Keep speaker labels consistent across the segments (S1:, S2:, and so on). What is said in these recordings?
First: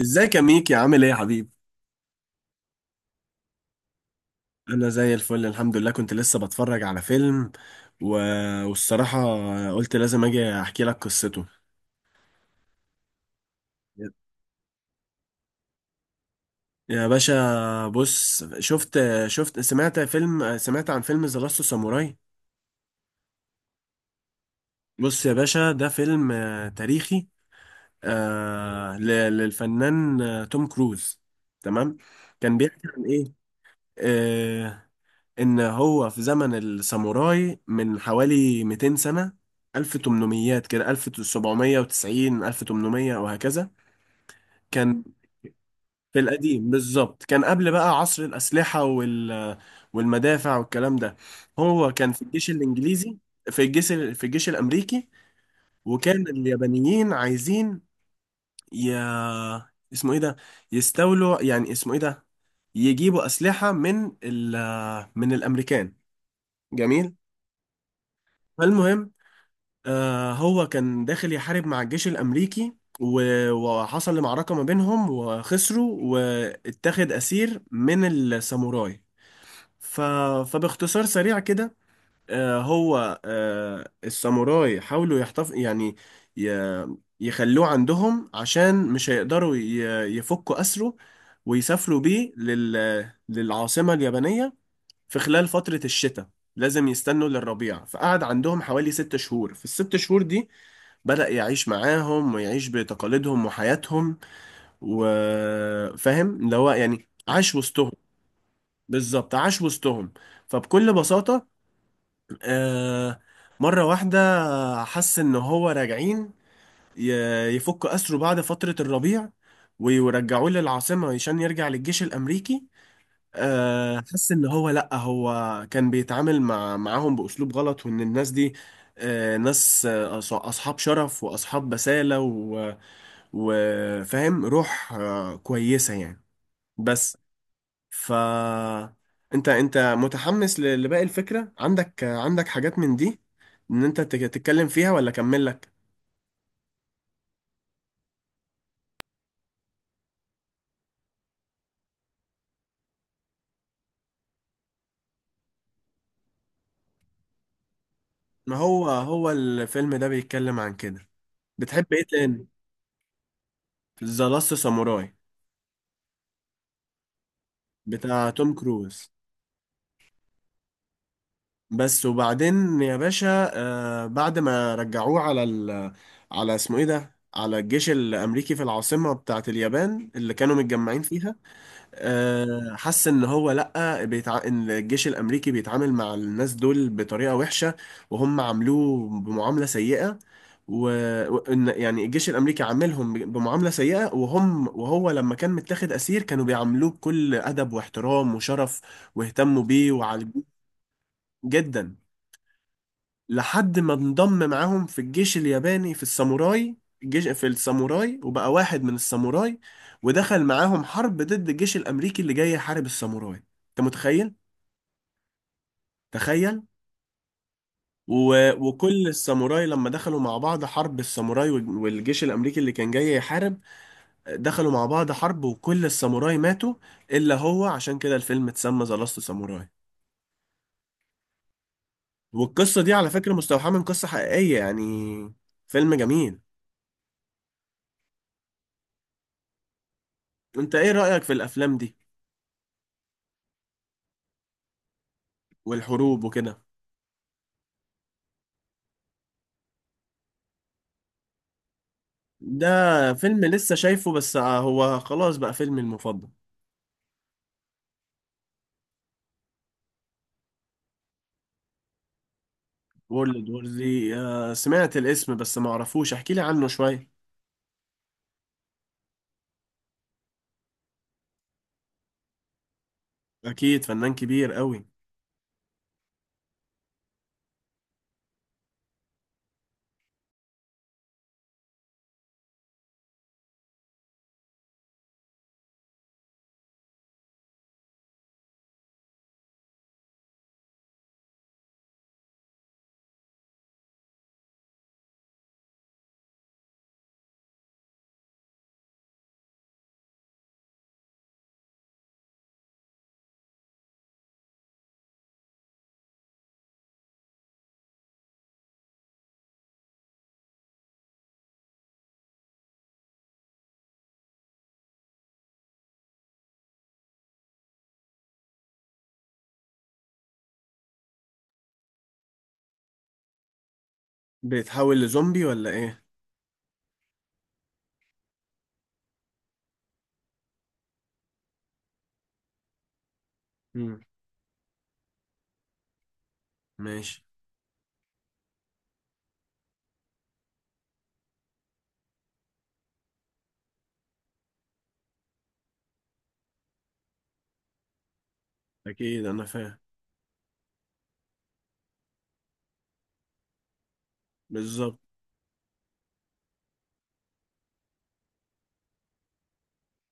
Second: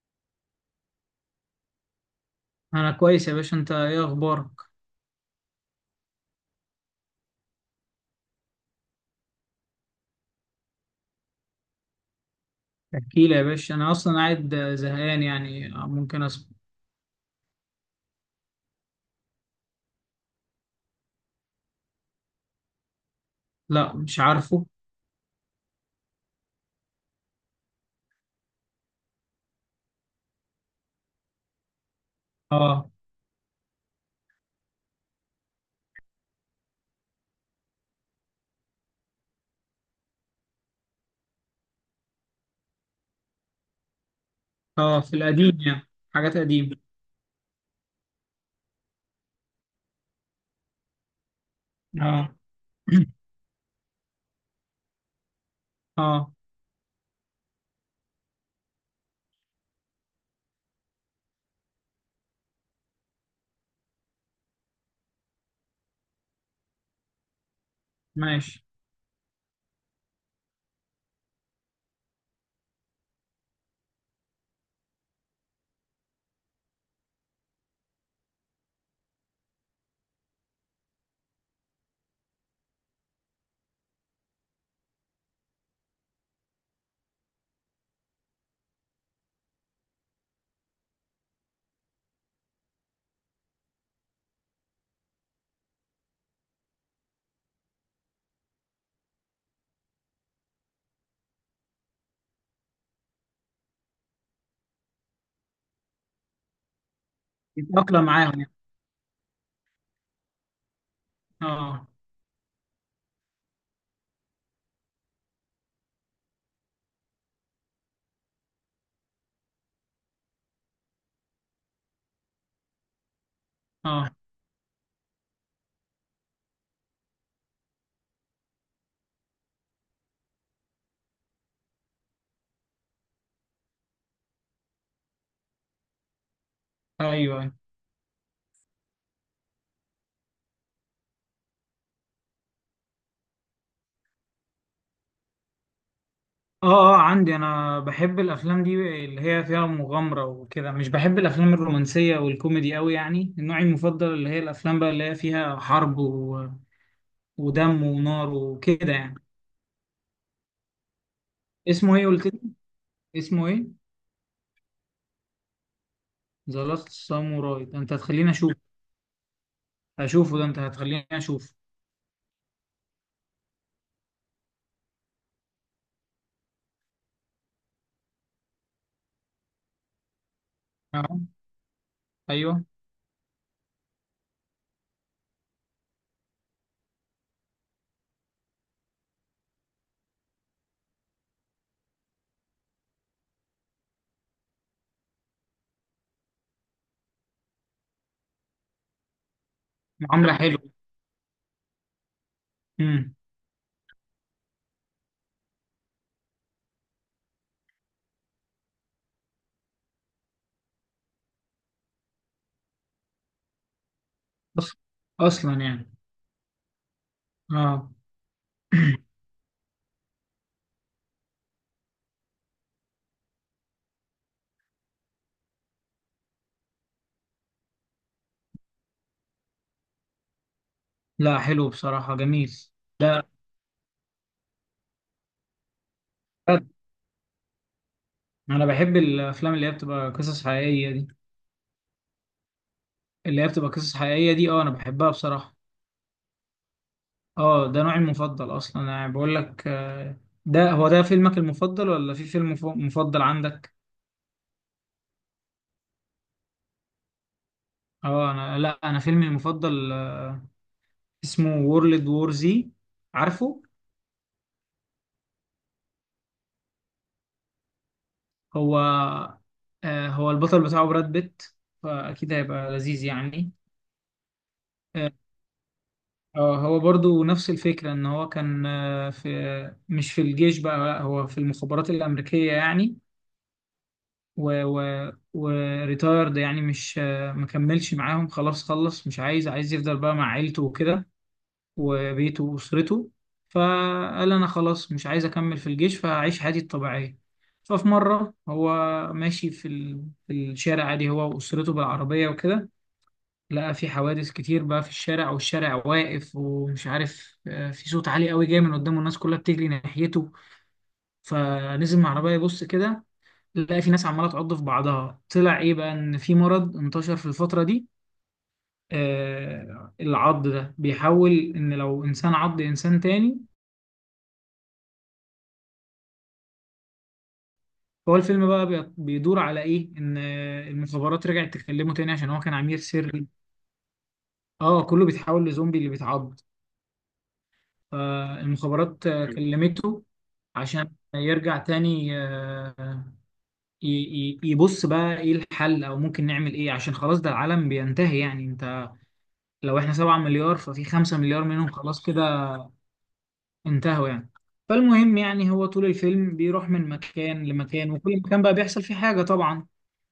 S1: ازيك يا ميكي، عامل ايه يا حبيبي؟
S2: انا كويس يا باشا، انت ايه اخبارك؟
S1: انا زي الفل الحمد لله. كنت لسه بتفرج على فيلم و... والصراحة قلت لازم اجي احكي لك قصته.
S2: احكي لي يا باشا، انا اصلا قاعد زهقان، يعني ممكن اسمع.
S1: يا باشا بص، شفت سمعت عن فيلم ذا لاست ساموراي.
S2: لا، مش عارفه.
S1: بص يا باشا، ده فيلم تاريخي، آه، ل- للفنان توم كروز. تمام. كان بيحكي
S2: اه
S1: عن ايه؟ آه، ان هو في زمن الساموراي من حوالي 200 سنة، 1800 كده، 1790، 1800 وهكذا.
S2: اه
S1: كان
S2: في القديم يعني.
S1: في
S2: حاجات
S1: القديم
S2: قديمة.
S1: بالظبط، كان قبل بقى عصر الأسلحة والمدافع والكلام ده. هو كان في
S2: اه.
S1: الجيش الإنجليزي، في الجيش الأمريكي. وكان
S2: اه.
S1: اليابانيين عايزين ي... اسمه ايه ده، يستولوا يعني، اسمه ايه ده، يجيبوا أسلحة من الأمريكان. جميل.
S2: ماشي.
S1: فالمهم، هو كان داخل يحارب مع الجيش الأمريكي، وحصل معركة ما بينهم وخسروا، واتخذ أسير من الساموراي. ف... فباختصار سريع كده، هو الساموراي حاولوا ي... يخلوه عندهم عشان مش هيقدروا يفكوا أسره، ويسافروا بيه للعاصمة اليابانية. في خلال فترة الشتاء لازم يستنوا للربيع، فقعد عندهم حوالي 6 شهور. في الست شهور دي بدأ يعيش معاهم ويعيش بتقاليدهم وحياتهم، وفاهم اللي هو يعني، عاش وسطهم.
S2: يتأقلم معاهم يعني.
S1: بالظبط، عاش وسطهم. فبكل بساطة،
S2: اه.
S1: آه، مرة واحدة حس إن هو راجعين ي- يفكوا أسره بعد فترة الربيع، ويرجعوه للعاصمة عشان يرجع للجيش الأمريكي.
S2: اه.
S1: حس إن هو لأ، هو كان بيتعامل معاهم بأسلوب غلط، وإن الناس دي ناس أصحاب شرف وأصحاب بسالة، وفاهم روح كويسة يعني.
S2: ايوه،
S1: بس
S2: أيوة.
S1: ف انت متحمس لباقي الفكرة؟ عندك حاجات من دي تتكلم فيها، ولا اكمل لك؟
S2: اه عندي، انا بحب الافلام دي اللي هي فيها مغامرة وكده. مش بحب الافلام الرومانسية والكوميدي قوي. يعني النوع المفضل اللي هي الافلام بقى اللي هي فيها حرب و... ودم ونار
S1: ما هو
S2: وكده يعني.
S1: هو الفيلم ده بيتكلم عن كده. بتحب
S2: اسمه
S1: ايه
S2: ايه قلت لي؟
S1: تاني؟
S2: اسمه ايه؟
S1: ذا لاست ساموراي
S2: ذا لاست ساموراي؟ ده انت
S1: بتاع
S2: هتخليني اشوف.
S1: توم كروز.
S2: اشوفه ده، انت هتخليني اشوف.
S1: بس وبعدين يا باشا، آه بعد ما رجعوه على اسمه ايه ده، على الجيش الامريكي في العاصمة بتاعت اليابان اللي كانوا متجمعين
S2: اه.
S1: فيها،
S2: ايوه.
S1: حس ان هو لا ان الجيش الامريكي بيتعامل مع الناس دول بطريقه وحشه، وهم عاملوه بمعامله سيئه. و... وان يعني الجيش الامريكي عاملهم بمعامله سيئه، وهم وهو لما كان متاخد اسير كانوا بيعاملوه بكل ادب واحترام وشرف، واهتموا بيه
S2: معاملة
S1: وعالجوه
S2: حلوة.
S1: جدا.
S2: امم.
S1: لحد ما انضم معاهم في الجيش الياباني، في الساموراي، وبقى واحد من الساموراي، ودخل معاهم حرب ضد الجيش الأمريكي اللي جاي يحارب الساموراي. انت متخيل؟
S2: أص- اصلا يعني.
S1: تخيل.
S2: اه.
S1: وكل الساموراي لما دخلوا مع بعض حرب، الساموراي والجيش الأمريكي اللي كان جاي يحارب، دخلوا مع بعض حرب، وكل الساموراي ماتوا إلا هو، عشان كده الفيلم اتسمى ذا لاست ساموراي.
S2: لا، حلو بصراحة، جميل.
S1: والقصة دي على
S2: لا،
S1: فكرة مستوحاة من قصة حقيقية يعني. فيلم جميل.
S2: انا بحب الافلام اللي هي بتبقى قصص
S1: انت
S2: حقيقية
S1: ايه
S2: دي.
S1: رأيك في الأفلام دي؟
S2: اللي هي بتبقى قصص حقيقية دي، اه انا بحبها بصراحة.
S1: والحروب وكده.
S2: اه، ده نوعي المفضل اصلا. انا يعني بقول لك ده هو ده فيلمك المفضل، ولا في فيلم
S1: ده
S2: مفضل
S1: فيلم لسه
S2: عندك؟
S1: شايفه بس هو خلاص بقى فيلمي المفضل.
S2: اه، انا لا، انا فيلمي المفضل اسمه وورلد وور زي.
S1: وورلد
S2: عارفه،
S1: وور زي، سمعت الاسم بس ما اعرفوش، احكي لي عنه شوية.
S2: هو هو البطل بتاعه براد بيت، فأكيد هيبقى لذيذ يعني.
S1: اكيد فنان كبير قوي.
S2: آه. هو برضو نفس الفكرة، إن هو كان في، مش في الجيش بقى، لا هو في المخابرات الأمريكية يعني. و وريتايرد يعني، مش مكملش معاهم، خلاص خلص، مش عايز، عايز يفضل بقى مع عيلته وكده، وبيته وأسرته. فقال أنا خلاص مش عايز أكمل في الجيش، فهعيش حياتي الطبيعية. ففي مرة هو ماشي في الشارع عادي، هو وأسرته بالعربية وكده. لقى في حوادث كتير بقى في الشارع، والشارع واقف ومش عارف، في صوت عالي قوي جاي من قدامه، الناس كلها بتجري ناحيته. فنزل من العربية يبص كده، لقى في ناس عمالة تعض في بعضها. طلع إيه بقى، إن في مرض انتشر في الفترة دي. العض ده بيحول، ان لو انسان عض انسان تاني.
S1: بيتحول لزومبي ولا ايه؟
S2: هو الفيلم بقى بيدور على ايه؟ ان المخابرات رجعت تكلمه تاني عشان هو كان عميل سري.
S1: مم.
S2: اه كله بيتحول لزومبي اللي بيتعض.
S1: ماشي.
S2: فالمخابرات كلمته عشان يرجع تاني. يبص بقى ايه الحل، او ممكن نعمل ايه، عشان خلاص ده العالم بينتهي يعني. انت
S1: اكيد انا
S2: لو
S1: فاهم.
S2: احنا 7 مليار، ففي 5 مليار منهم خلاص كده انتهوا يعني.
S1: بالظبط.
S2: فالمهم يعني، هو طول الفيلم بيروح من مكان لمكان، وكل مكان بقى بيحصل فيه حاجة طبعا.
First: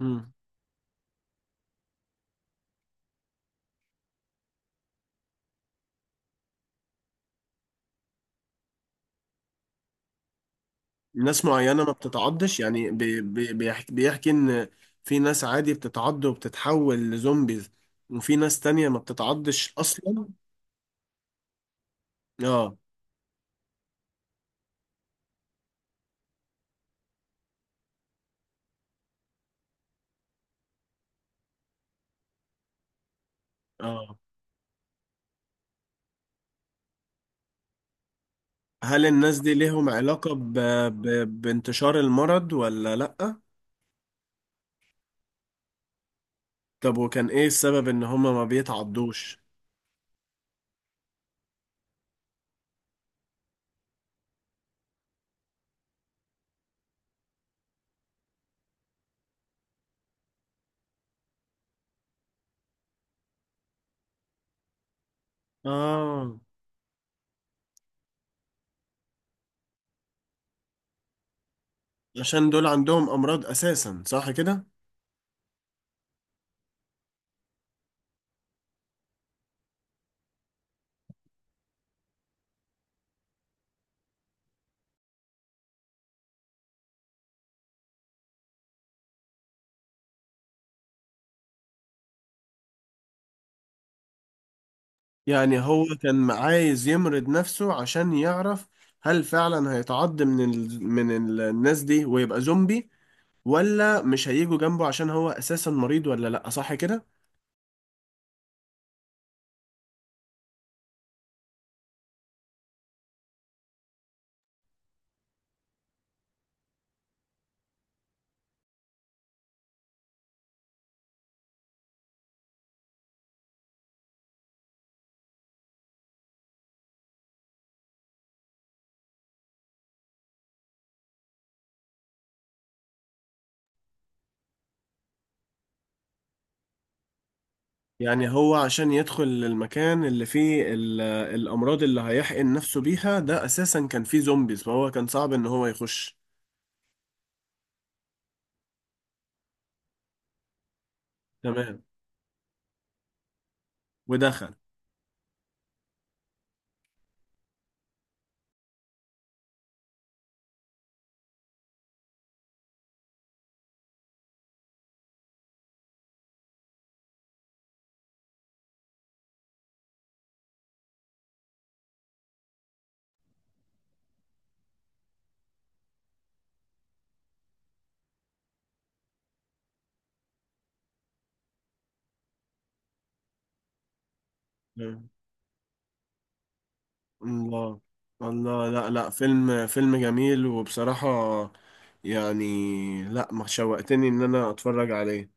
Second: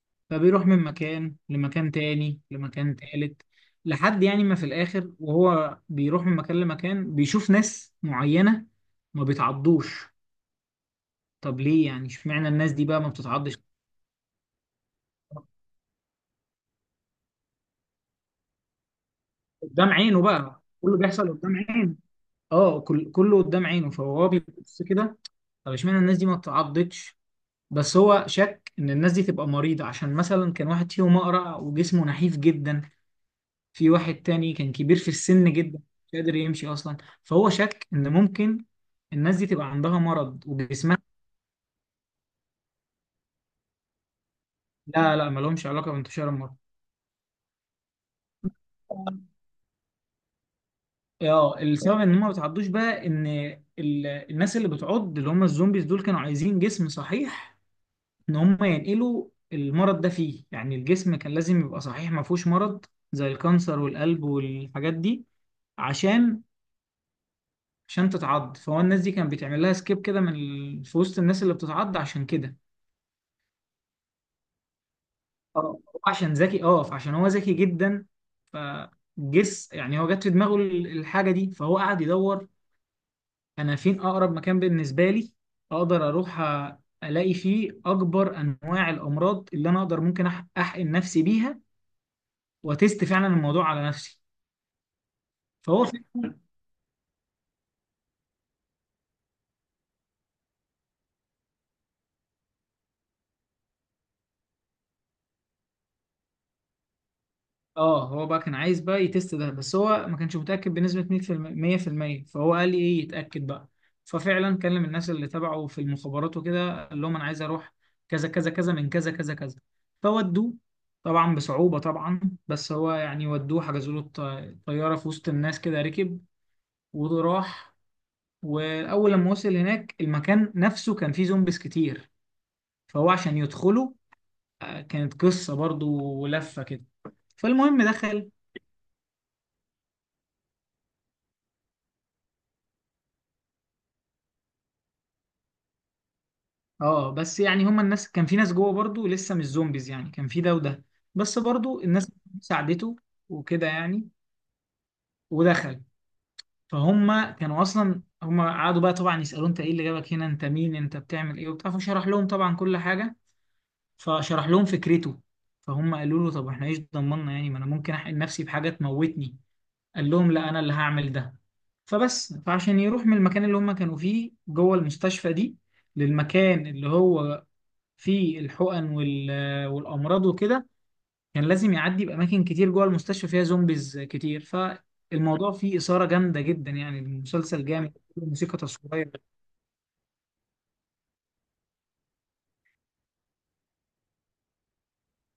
S1: مم.
S2: فبيروح من مكان لمكان تاني لمكان تالت، لحد يعني ما في الآخر. وهو بيروح من مكان لمكان، بيشوف ناس معينة ما بيتعضوش.
S1: ناس
S2: طب
S1: معينة
S2: ليه
S1: ما
S2: يعني، اشمعنى
S1: بتتعضش
S2: الناس دي
S1: يعني،
S2: بقى ما
S1: بي بي
S2: بتتعضش؟
S1: بيحكي, بيحكي ان في ناس عادي بتتعض وبتتحول لزومبيز، وفي ناس تانية ما بتتعضش
S2: قدام عينه
S1: اصلا.
S2: بقى كله بيحصل قدام عينه.
S1: اه.
S2: اه، كله قدام عينه. فهو بيبص كده، طب اشمعنى الناس دي ما بتتعضش؟ بس هو شك ان الناس دي تبقى مريضة، عشان مثلا كان واحد فيهم اقرع وجسمه نحيف جدا. في واحد
S1: اه.
S2: تاني كان كبير في السن جدا، مش قادر يمشي اصلا. فهو شك ان ممكن
S1: هل
S2: الناس
S1: الناس
S2: دي
S1: دي
S2: تبقى
S1: ليهم
S2: عندها
S1: علاقة
S2: مرض وجسمها.
S1: ب... بانتشار المرض ولا لأ؟
S2: لا ما لهمش علاقه بانتشار المرض.
S1: طب وكان ايه السبب ان هما ما بيتعضوش؟
S2: اه، السبب ان هم ما بيتعضوش بقى ان الناس اللي بتعض، اللي هم الزومبيز دول، كانوا عايزين جسم صحيح، ان هم ينقلوا المرض ده فيه. يعني الجسم كان لازم يبقى صحيح، ما فيهوش مرض زي الكانسر والقلب والحاجات دي
S1: آه،
S2: عشان تتعض. فهو الناس دي كان بيتعمل لها سكيب كده في وسط الناس اللي بتتعض، عشان
S1: عشان
S2: كده.
S1: دول عندهم أمراض أساسا، صح كده؟
S2: اه، عشان ذكي، اه، فعشان هو ذكي جدا. فجس يعني هو جت في دماغه الحاجه دي، فهو قعد يدور، انا فين اقرب مكان بالنسبه لي اقدر اروح، الاقي فيه اكبر انواع الامراض اللي انا اقدر، ممكن احقن نفسي بيها، وتست فعلا الموضوع على نفسي.
S1: يعني هو
S2: فهو
S1: كان عايز يمرض نفسه عشان يعرف هل فعلا هيتعض من الناس دي ويبقى زومبي، ولا مش هيجوا جنبه عشان هو أساسا مريض، ولا لأ، صح كده؟
S2: اه، هو بقى كان عايز بقى يتست ده. بس هو ما كانش متأكد بنسبة 100%، فهو قال لي ايه يتأكد بقى. ففعلا كلم الناس اللي تبعه في المخابرات وكده، قال لهم انا عايز اروح كذا كذا كذا من كذا كذا كذا. فودوه، طبعا بصعوبة طبعا. بس هو يعني ودوه، حجزوا له طيارة في وسط الناس كده، ركب وراح. واول لما وصل هناك، المكان نفسه كان فيه زومبيز كتير. فهو عشان يدخله، كانت قصة برضو ولفة كده. فالمهم
S1: يعني
S2: دخل.
S1: هو عشان يدخل المكان اللي فيه الأمراض اللي هيحقن نفسه بيها ده، أساسا كان فيه زومبيز، فهو كان صعب إن هو يخش.
S2: اه بس يعني هما الناس، كان في ناس جوه برضو لسه مش زومبيز، يعني كان في ده وده. بس برضو
S1: تمام.
S2: الناس ساعدته وكده يعني.
S1: ودخل.
S2: ودخل. فهم كانوا اصلا، هم قعدوا بقى طبعا يسالوه، انت ايه اللي جابك هنا، انت مين، انت بتعمل ايه وبتاع. فشرح لهم طبعا كل حاجه، فشرح لهم فكرته. فهم قالوا له طب احنا ايش ضمننا، يعني ما انا ممكن احقن نفسي بحاجه تموتني. قال لهم لا انا اللي هعمل ده. فبس، فعشان يروح من المكان اللي هم كانوا فيه جوه المستشفى دي، للمكان اللي هو في الحقن والامراض وكده، كان لازم يعدي باماكن كتير جوه المستشفى فيها زومبيز كتير.
S1: تمام.
S2: فالموضوع فيه اثاره جامده جدا يعني، المسلسل
S1: الله.
S2: جامد، موسيقى
S1: الله. لا، لا،
S2: تصويريه.
S1: فيلم جميل وبصراحة يعني، لا ما شوقتني إن أنا أتفرج عليه.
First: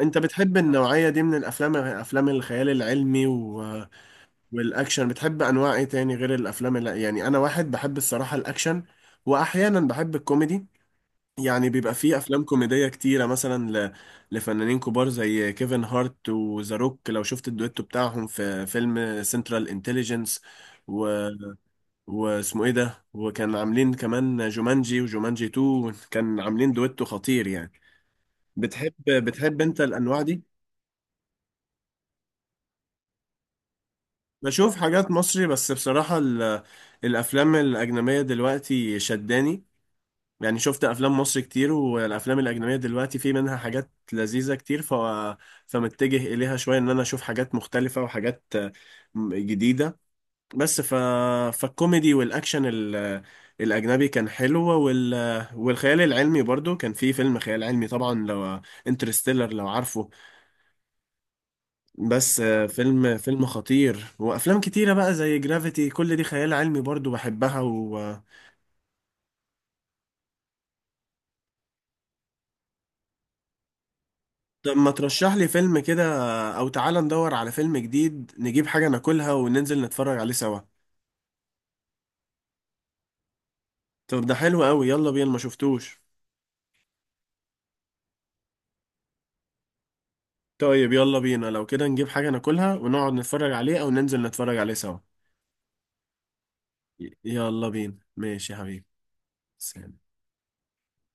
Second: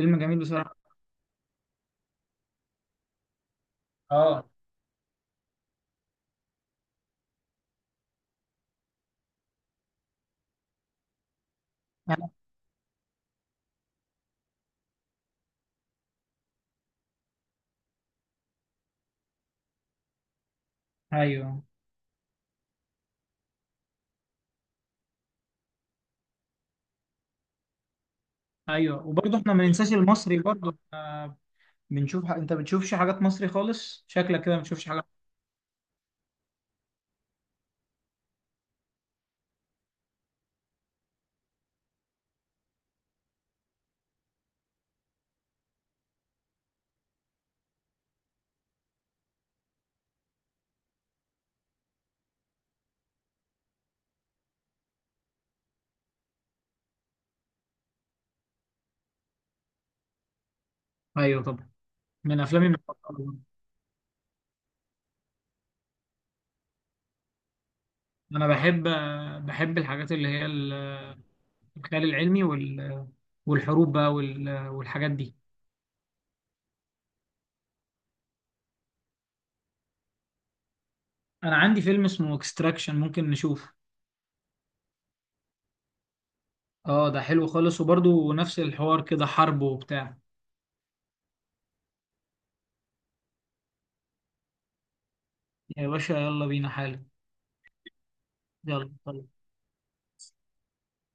S1: أنت
S2: جميل
S1: بتحب
S2: بصراحه.
S1: النوعية دي من الأفلام؟ أفلام الخيال العلمي
S2: اه.
S1: والأكشن؟ بتحب أنواع إيه تاني غير الأفلام اللي... يعني أنا واحد بحب الصراحة الأكشن، وأحيانا بحب الكوميدي. يعني بيبقى فيه
S2: أنا-
S1: افلام كوميديه كتيره مثلا لفنانين كبار زي كيفن هارت وذا روك، لو شفت الدويتو بتاعهم في فيلم سنترال انتليجنس و...
S2: ايوه،
S1: واسمه ايه ده، وكان عاملين كمان جومانجي وجومانجي 2، كان عاملين دويتو خطير يعني. بتحب
S2: ايوه. وبرضه احنا
S1: بتحب
S2: ما
S1: انت
S2: ننساش
S1: الانواع
S2: المصري،
S1: دي؟
S2: برضه إحنا بنشوف انت بتشوفش حاجات مصري خالص، شكلك كده ما
S1: بشوف
S2: بتشوفش حاجات.
S1: حاجات مصري بس بصراحه الافلام الاجنبيه دلوقتي شداني، يعني شفت افلام مصر كتير والافلام الاجنبيه دلوقتي في منها حاجات لذيذه كتير. فمتجه اليها شويه ان انا اشوف حاجات مختلفه، وحاجات جديده. بس فالكوميدي والاكشن الاجنبي كان حلو. والخيال العلمي برضو، كان في فيلم خيال علمي طبعا، لو انترستيلر لو عارفه،
S2: ايوه طبعا،
S1: بس
S2: من افلامي
S1: فيلم
S2: المفضله.
S1: فيلم خطير. وافلام كتيره بقى زي جرافيتي كل دي خيال علمي برضو بحبها
S2: انا بحب بحب الحاجات اللي هي الخيال العلمي والحروب بقى
S1: طب ما
S2: والحاجات
S1: ترشح
S2: دي.
S1: لي فيلم كده، او تعالى ندور على فيلم جديد نجيب حاجة ناكلها وننزل نتفرج عليه سوا.
S2: انا عندي فيلم اسمه اكستراكشن، ممكن نشوفه.
S1: طب ده حلو قوي، يلا بينا، ما شفتوش.
S2: اه ده حلو خالص، وبرضه نفس الحوار كده، حرب وبتاع.
S1: طيب يلا بينا لو كده، نجيب حاجة ناكلها ونقعد نتفرج عليه، او ننزل نتفرج عليه سوا.
S2: يا باشا يلا بينا حالا.
S1: يلا بينا ماشي يا حبيبي،
S2: يلا.
S1: سلام.